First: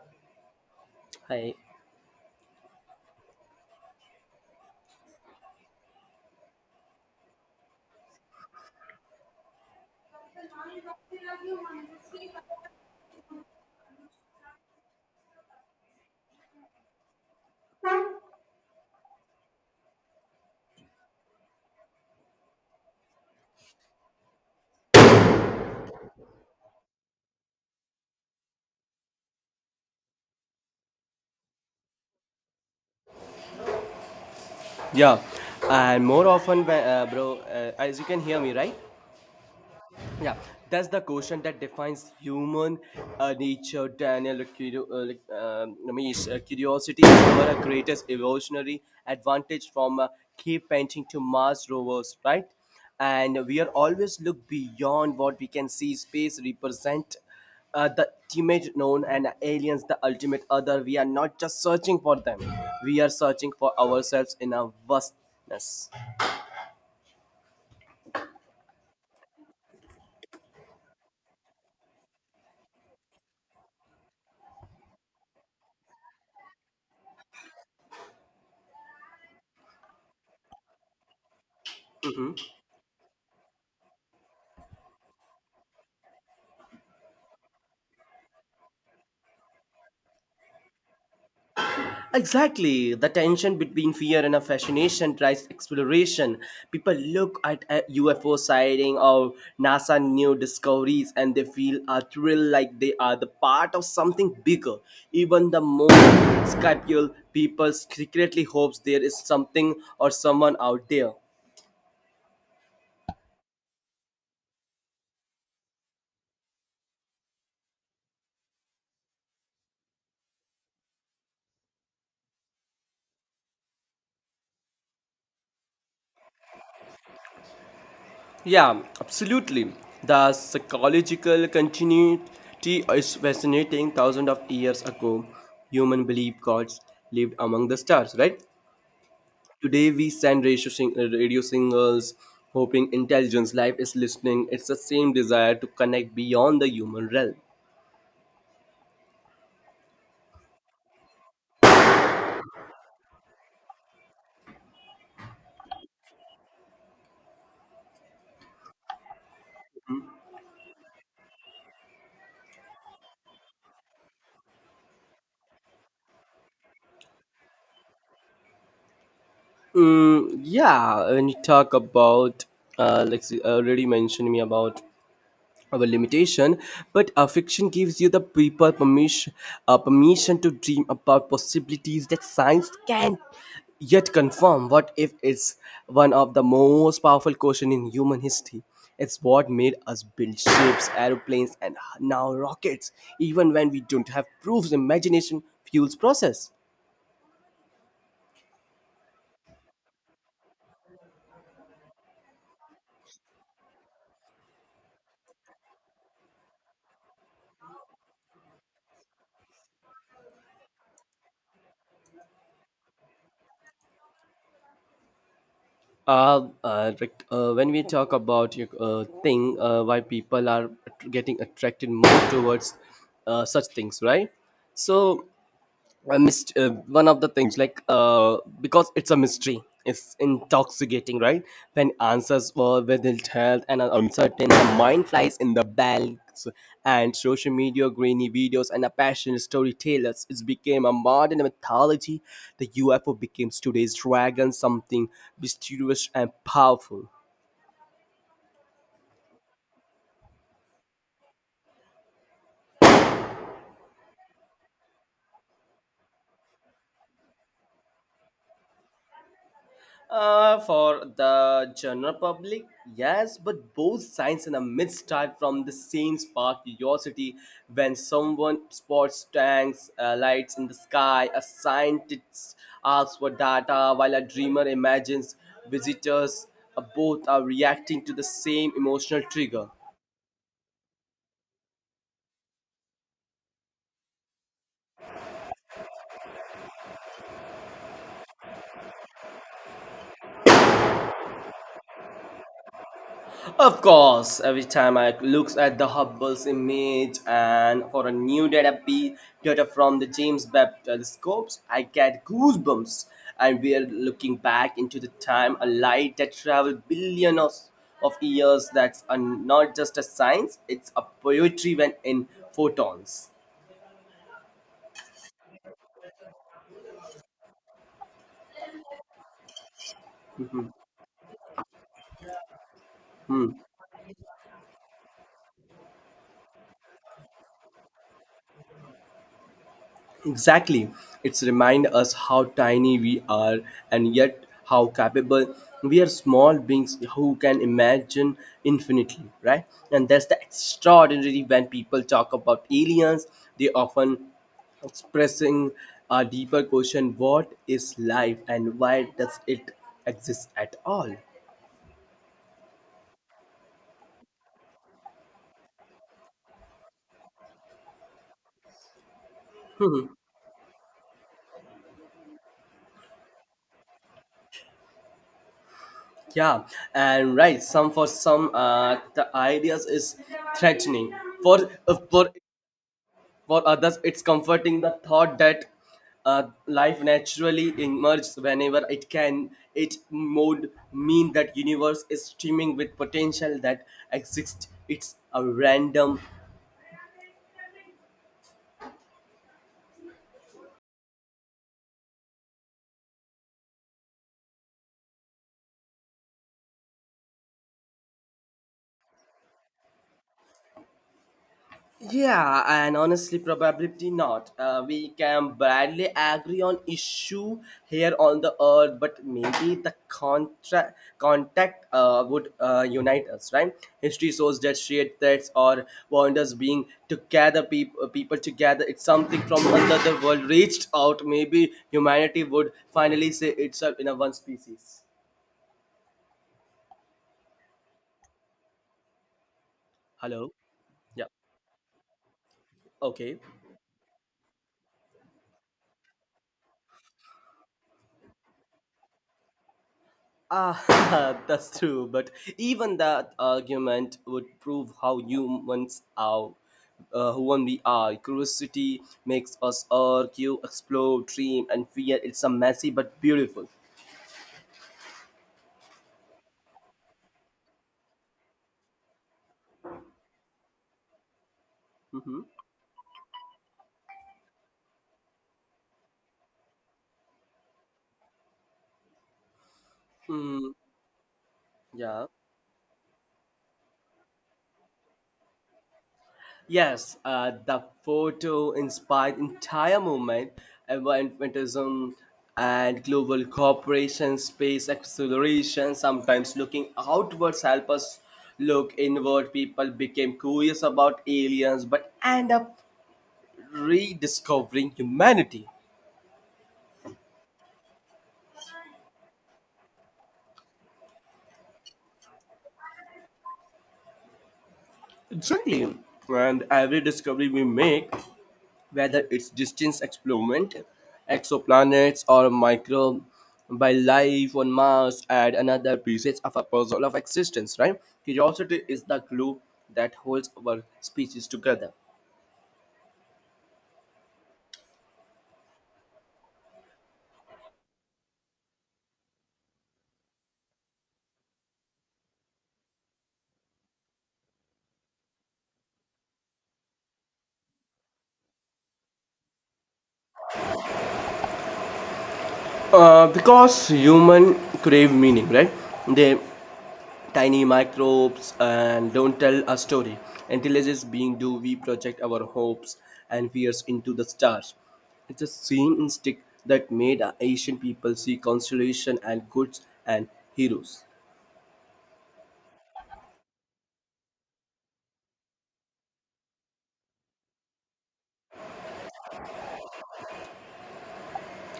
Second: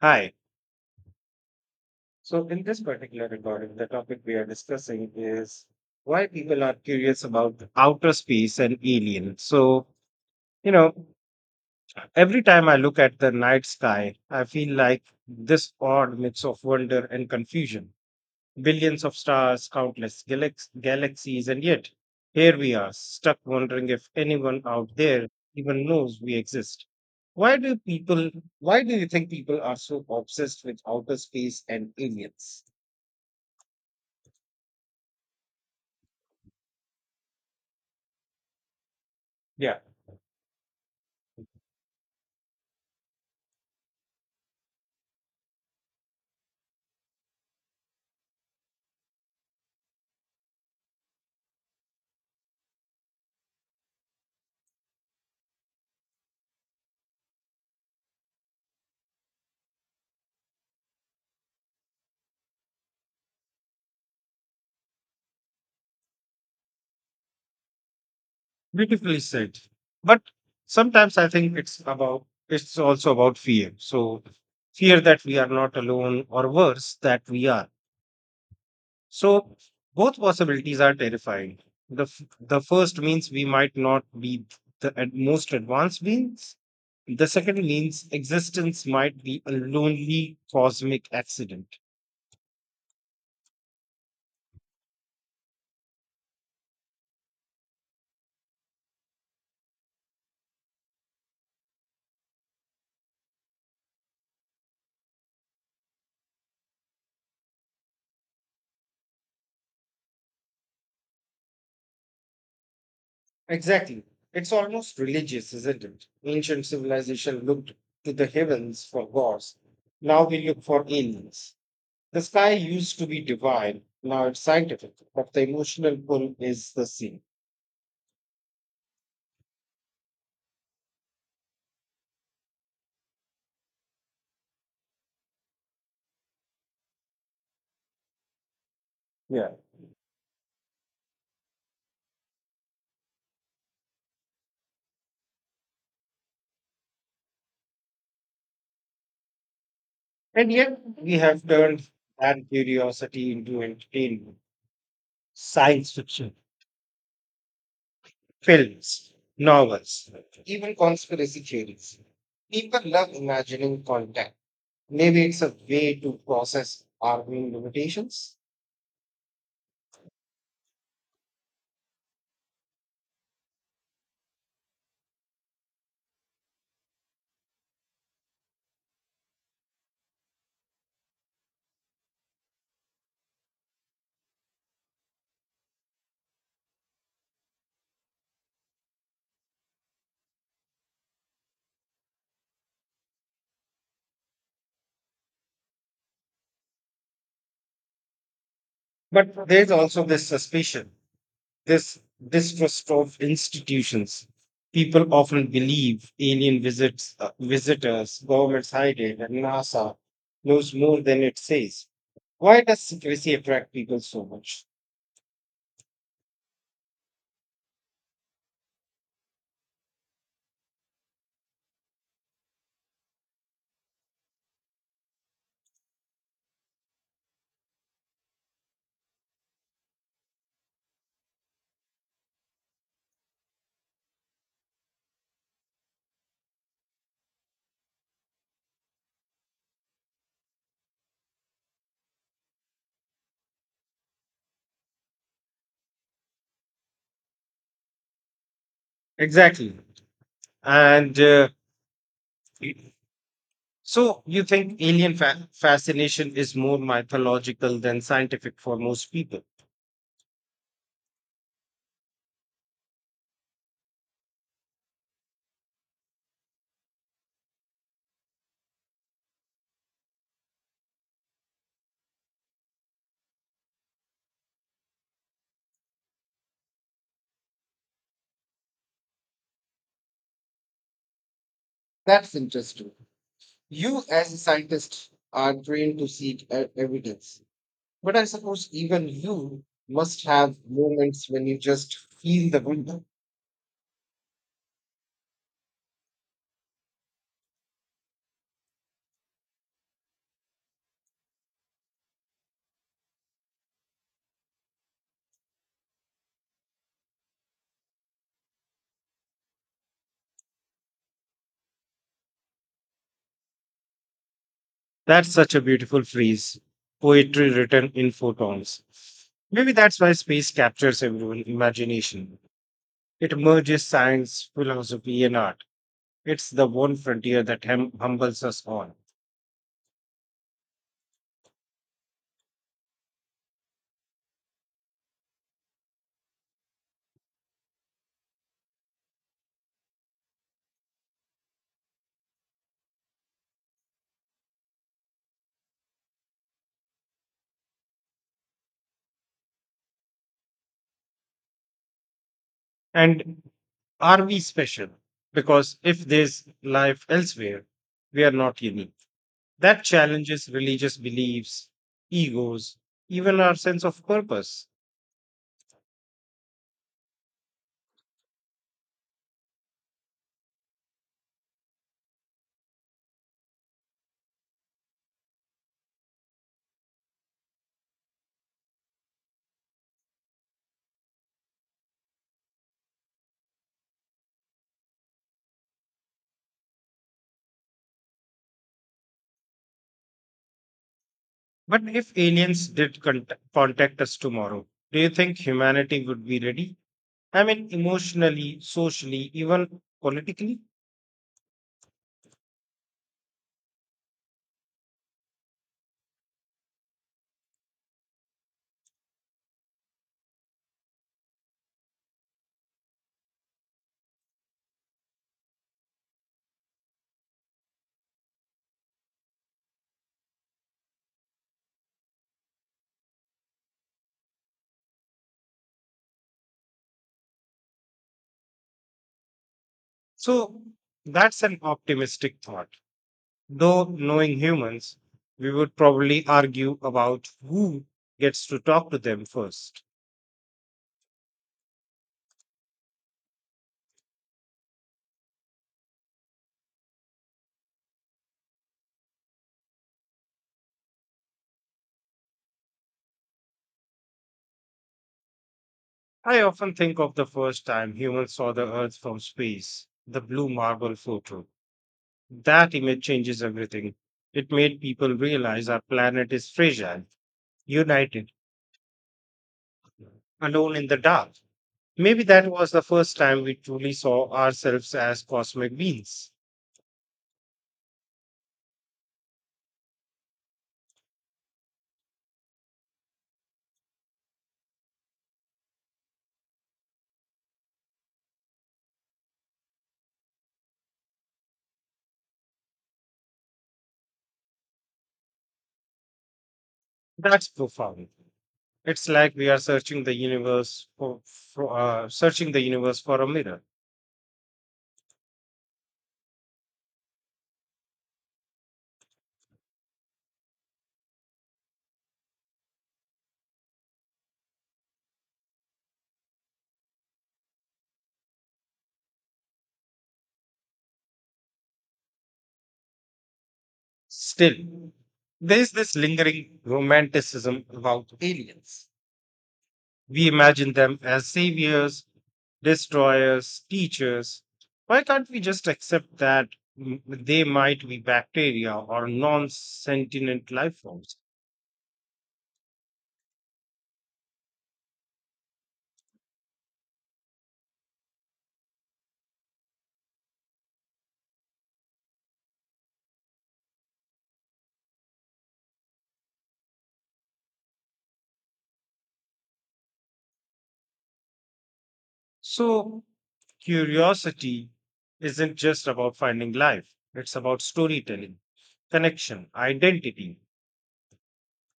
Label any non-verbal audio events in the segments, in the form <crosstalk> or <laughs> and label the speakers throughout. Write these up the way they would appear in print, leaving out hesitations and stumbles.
Speaker 1: Hi.
Speaker 2: Hi.
Speaker 1: So, in this particular recording, the topic we are discussing is why people are curious about outer space and alien. So, you know, every time I look at the night sky, I feel like this odd mix of wonder and confusion. Billions of stars, countless galaxies, and yet here we are, stuck wondering if anyone out there even knows we exist. Why do people, why do you think people are so obsessed with outer space and aliens?
Speaker 2: Yeah, and more often, bro, as you can hear me, right?
Speaker 1: Yeah.
Speaker 2: Yeah, that's the question that defines human nature. Ramesh, curiosity is our greatest evolutionary advantage from cave painting to Mars rovers, right? And we are always look beyond what we can see. Space represent the ultimate known and aliens the ultimate other. We are not just searching for them; we are searching for ourselves in our vastness.
Speaker 1: Beautifully said. But sometimes I think it's about it's also about fear. So fear that we are not alone or worse that we are. So both possibilities are terrifying. The f-
Speaker 2: Mm-hmm.
Speaker 1: the first means we might not be the most advanced beings. The second means existence might be a lonely cosmic accident.
Speaker 2: Exactly. The tension between fear and a fascination drives exploration. People look at a UFO sighting or NASA new discoveries and they feel a thrill like they are the part of something bigger. Even the most skeptical people secretly hopes there is something or someone out there.
Speaker 1: Exactly. It's almost religious, isn't it? Ancient civilization looked to the heavens for gods. Now we look for aliens. The sky used to be divine. Now it's scientific, but the emotional pull is the same.
Speaker 2: Yeah, absolutely. The psychological continuity is fascinating. Thousands of years ago, human believed gods lived among the stars, right?
Speaker 1: Yeah.
Speaker 2: Today we stand radio, radio singers, hoping intelligence life is listening. It's the same desire to connect beyond the human realm.
Speaker 1: And yet we have turned that curiosity into entertainment, science fiction, films, novels, even conspiracy theories. People love imagining contact. Maybe it's a way to process our own limitations.
Speaker 2: Mm, yeah, when you talk about, let's see, already mentioned me about our limitation, but fiction gives you the people permission, permission to dream about possibilities that science can't yet confirm. What if it's one of the most powerful question in human history? It's what made us build ships, aeroplanes, and now rockets, even when we don't have proofs. Imagination fuels process.
Speaker 1: But there's also this suspicion, this distrust of institutions. People often believe alien visits, visitors, governments hide it, and NASA knows more than it says. Why does secrecy attract people so much?
Speaker 2: When we talk about your thing, why people are getting attracted more towards such things, right? So one of the things, like, because it's a mystery, it's intoxicating, right? When answers were withheld and are uncertain, the mind flies in the bags and social media, grainy videos, and a passionate storytellers. It became a modern mythology. The UFO becomes today's dragon, something mysterious and powerful.
Speaker 1: Exactly. And so, you think alien fascination is more mythological than scientific for most people?
Speaker 2: For the general public, yes, but both science and a myth start from the same spark curiosity. When someone spots tanks, lights in the sky, a scientist asks for data, while a dreamer imagines visitors. Both are reacting to the same emotional trigger.
Speaker 1: That's interesting. You, as a scientist, are trained to seek evidence. But I suppose even you must have moments when you just feel the wonder.
Speaker 2: Of course, every time I look at the Hubble's image and for a new data from the James Webb telescopes, I get goosebumps. And we are looking back into the time a light that traveled billions of years. That's, not just a science; it's a poetry when in photons.
Speaker 1: That's such a beautiful phrase. Poetry written in photons. Maybe that's why space captures everyone's imagination. It
Speaker 2: Hmm.
Speaker 1: merges science, philosophy, and art. It's the one frontier that humbles us all.
Speaker 2: Exactly. It's remind us how tiny we are and yet how capable we are small beings who can imagine infinitely, right? And that's the extraordinary when people talk about aliens, they often expressing a deeper question: what is life and why does it exist at all?
Speaker 1: And are we special? Because if there's life elsewhere, we are not unique. That challenges religious beliefs, egos, even our sense of purpose.
Speaker 2: Yeah. And right, some for some the ideas is threatening, for uh, for For others, it's comforting, the thought that life naturally emerges whenever it can. It would mean that universe is streaming with potential that exists. It's a random.
Speaker 1: But if aliens contact us tomorrow, do you think humanity would be ready? I mean, emotionally, socially, even politically?
Speaker 2: Yeah, and honestly, probably not. We can barely agree on issue here on the earth, but maybe the contact would unite us, right? History shows that shared threats or wonders being together, people together, it's something from another world reached out. Maybe humanity would finally say itself in a one species. Hello?
Speaker 1: So
Speaker 2: Yeah.
Speaker 1: that's an optimistic thought.
Speaker 2: Okay.
Speaker 1: Though knowing humans, we would probably argue about who gets to talk to them first.
Speaker 2: Ah, <laughs> that's true, but even that argument would prove how humans are, who we are. Curiosity makes us argue, explore, dream, and fear. It's a messy but beautiful.
Speaker 1: I often think of the first time humans saw the Earth from space, the blue marble photo.
Speaker 2: Mm-hmm.
Speaker 1: That image changes everything. It made people realize our planet is fragile, united,
Speaker 2: Mm,
Speaker 1: alone in the dark. Maybe
Speaker 2: yeah.
Speaker 1: that was the first time we truly saw ourselves as cosmic beings.
Speaker 2: Yes, the photo inspired entire movement, environmentalism and global cooperation, space exploration. Sometimes looking outwards help us look inward. People became curious about aliens but end up rediscovering humanity.
Speaker 1: That's profound. It's like we are searching the universe for searching the universe for a mirror.
Speaker 2: Exactly. And every discovery we make, whether it's distance experiment, exoplanets, or microbe by life on Mars, add another pieces of a puzzle of existence, right? Curiosity is the glue that holds our species together.
Speaker 1: Still, there's this lingering romanticism about aliens. We imagine them as saviors, destroyers, teachers. Why can't we just accept that they might be bacteria or non sentient life forms?
Speaker 2: Because human crave meaning, right? They tiny microbes and don't tell a story. Intelligence being do we project our hopes and fears into the stars. It's the same instinct that made our ancient people see constellation and gods and heroes.
Speaker 1: So, curiosity isn't just about finding life, it's about storytelling, connection, identity.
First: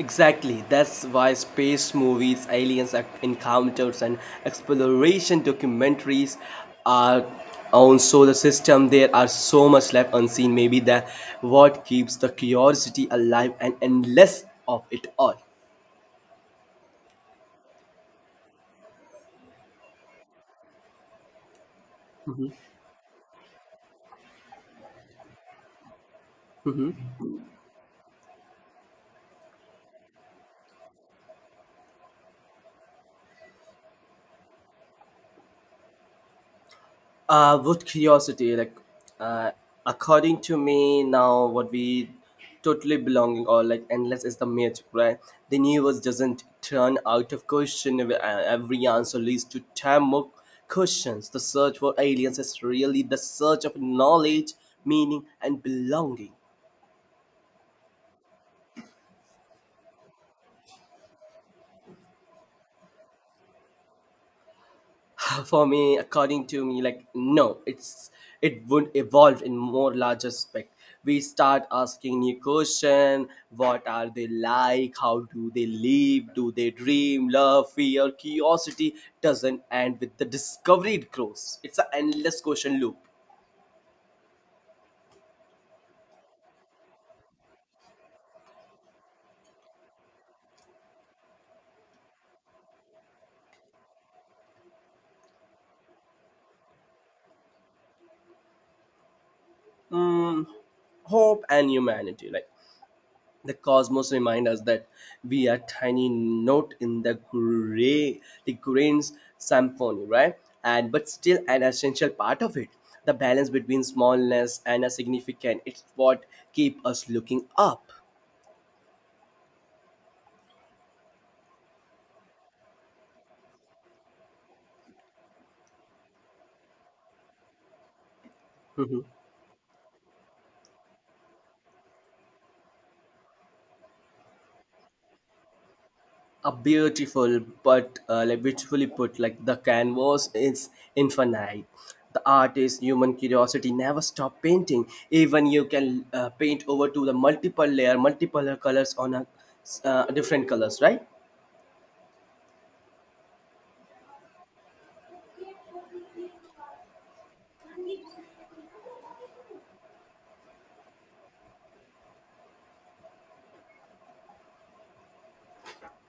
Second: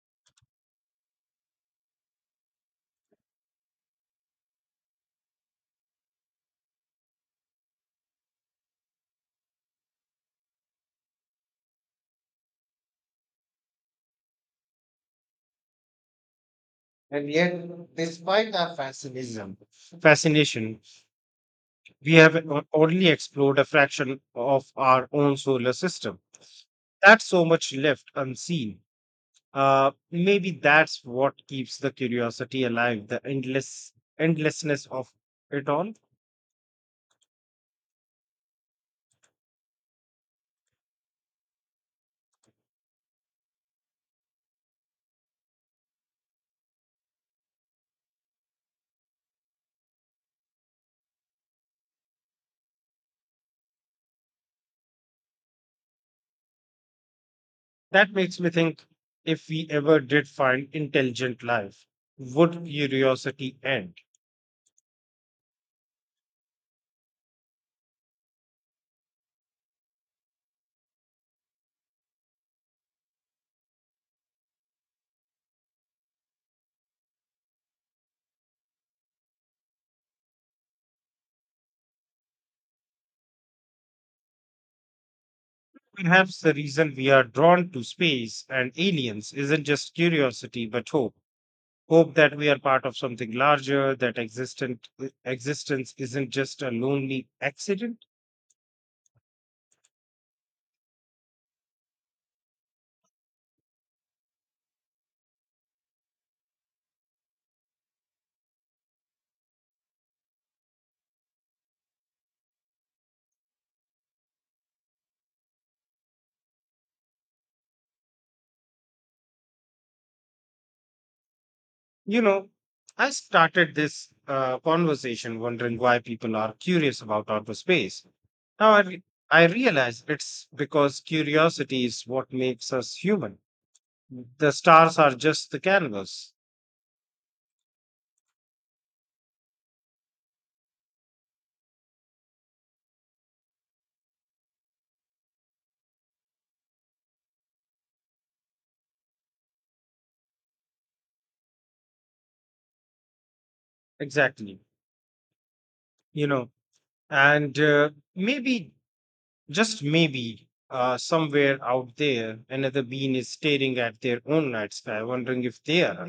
Speaker 2: Exactly, that's why space movies, aliens encounters, and exploration documentaries are on solar system. There are so much left unseen. Maybe that what keeps the curiosity alive and endless of it all.
Speaker 1: And yet, despite our fascination, we have only explored a fraction of our own solar system. That's so much left unseen. Maybe that's what keeps the curiosity alive, the endlessness of it all.
Speaker 2: With curiosity, like, uh, according to me, now what we totally belonging or like endless is the myth, right? The universe doesn't turn out of question. Every answer leads to 10 more questions. The search for aliens is really the search of knowledge, meaning, and belonging.
Speaker 1: That makes me think, if we ever did find intelligent life, would curiosity end?
Speaker 2: <laughs> For me, according to me, like, no, it would evolve in more large aspect. We start asking new question: what are they like, how do they live, do they dream, love, fear? Curiosity doesn't end with the discovery, it grows, it's an endless question loop.
Speaker 1: Perhaps the reason we are drawn to space and aliens isn't just curiosity but hope. Hope that we are part of something larger, existence isn't just a lonely accident.
Speaker 2: Hmm hope and humanity, like, the cosmos remind us that we are tiny note in the grains symphony, right? And but still an essential part of it. The balance between smallness and a significant. It's what keep us looking up.
Speaker 1: You know, I started this conversation wondering why people are curious about outer space. Now I, re-
Speaker 2: <laughs>
Speaker 1: I realize it's because curiosity is what makes us human. The stars are just the canvas.
Speaker 2: a beautiful but Like beautifully put, like the canvas is infinite, the artist human curiosity never stop painting. Even you can paint over to the multiple layer, multiple colors, on a different colors, right?
Speaker 1: Exactly. You know, and maybe just maybe, somewhere out there, another bean is staring at their own night sky, wondering if they are.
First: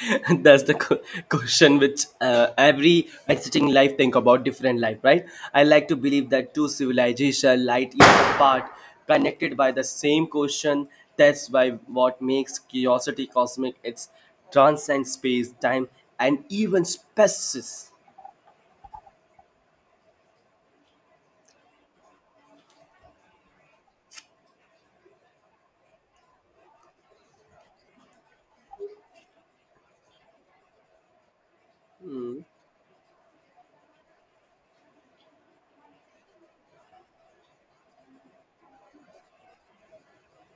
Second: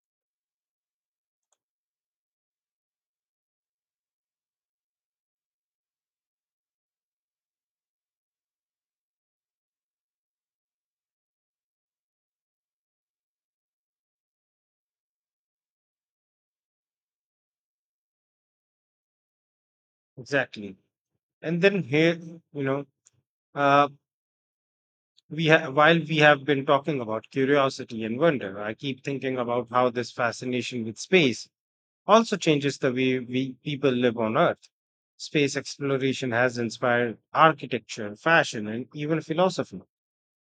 Speaker 2: <laughs> That's the question which every exiting life think about different life, right? I like to believe that two civilization light years apart connected by the same question. That's why what makes curiosity cosmic. It's transcends space time and even species.
Speaker 1: Exactly. And then here, you know, uh, while we have been talking about curiosity and wonder, I keep thinking about how this fascination with space also changes the way we people live on Earth. Space exploration has inspired architecture, fashion, and even philosophy.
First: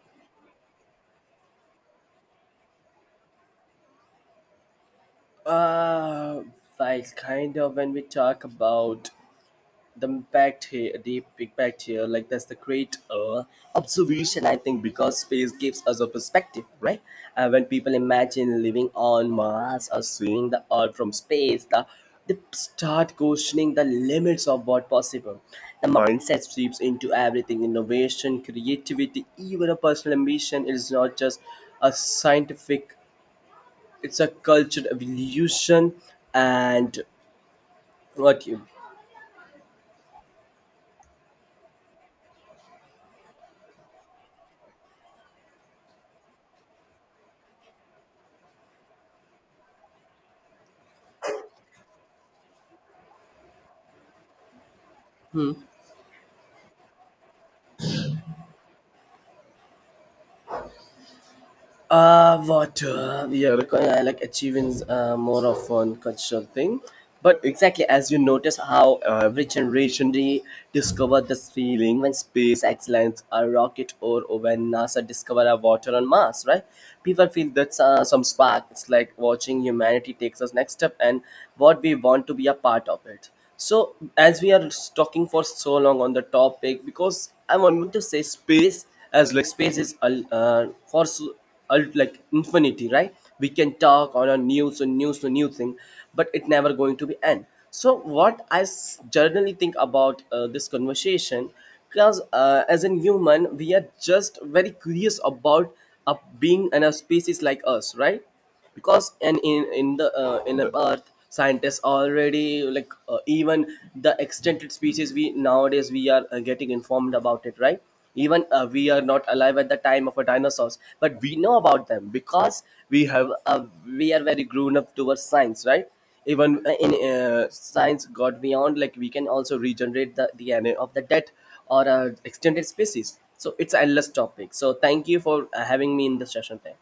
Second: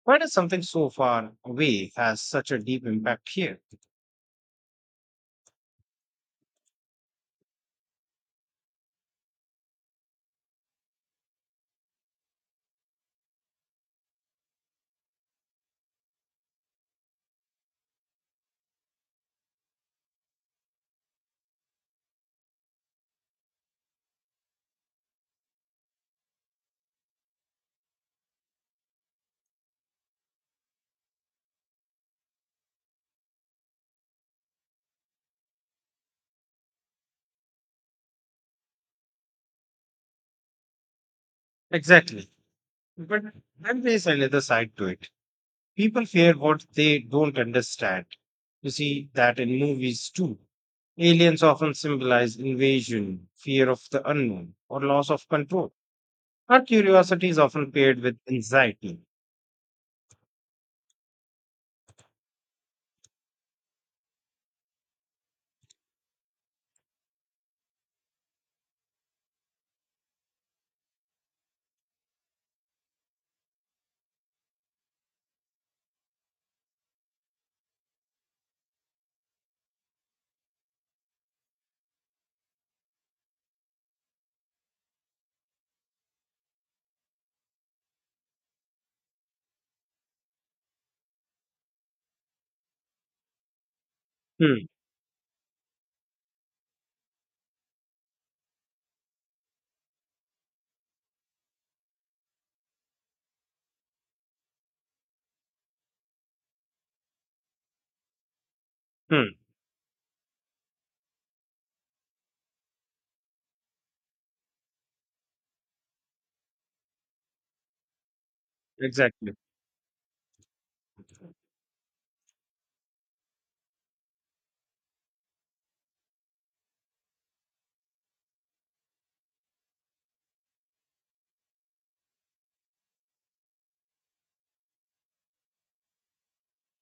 Speaker 1: Why does something so far away has such a deep impact here?
Speaker 2: uh like, kind of, when we talk about the impact here, deep impact here, like that's the great observation, I think, because space gives us a perspective, right? When people imagine living on Mars or seeing the Earth from space, they start questioning the limits of what possible. The mindset sweeps into everything, innovation, creativity, even a personal ambition. It is not just a scientific, it's a cultural evolution. And what you.
Speaker 1: Exactly. But then there's another side to it. People fear what they don't understand. You see that in movies too. Aliens often symbolize invasion, fear of the unknown, or loss of control. Our curiosity is often paired with anxiety.
Speaker 2: Water. Yeah, because I like achieving more of one cultural thing. But exactly, as you notice how every generation they discover this feeling when space excellence a rocket, or when NASA discover a water on Mars, right? People feel that's some spark. It's like watching humanity takes us next step and what we want to be a part of it. So as we are talking for so long on the topic, because I want to say space as like space is for like infinity, right? We can talk on a
Speaker 1: Hmm,
Speaker 2: news and news to new thing, but it never going to be end. So what I generally think about this conversation, because as a human we are just very curious about being in a species like us, right? Because
Speaker 1: hmm,
Speaker 2: and in the earth scientists already, like, even the extended species, we nowadays we are getting informed about it, right? Even we are not
Speaker 1: exactly.
Speaker 2: alive at the time of a dinosaurs, but we know about them because we have a, we are very grown up towards science, right? Even in science got beyond, like, we can also regenerate the DNA of the dead or extended species. So it's endless topic. So thank you for having me in the session today.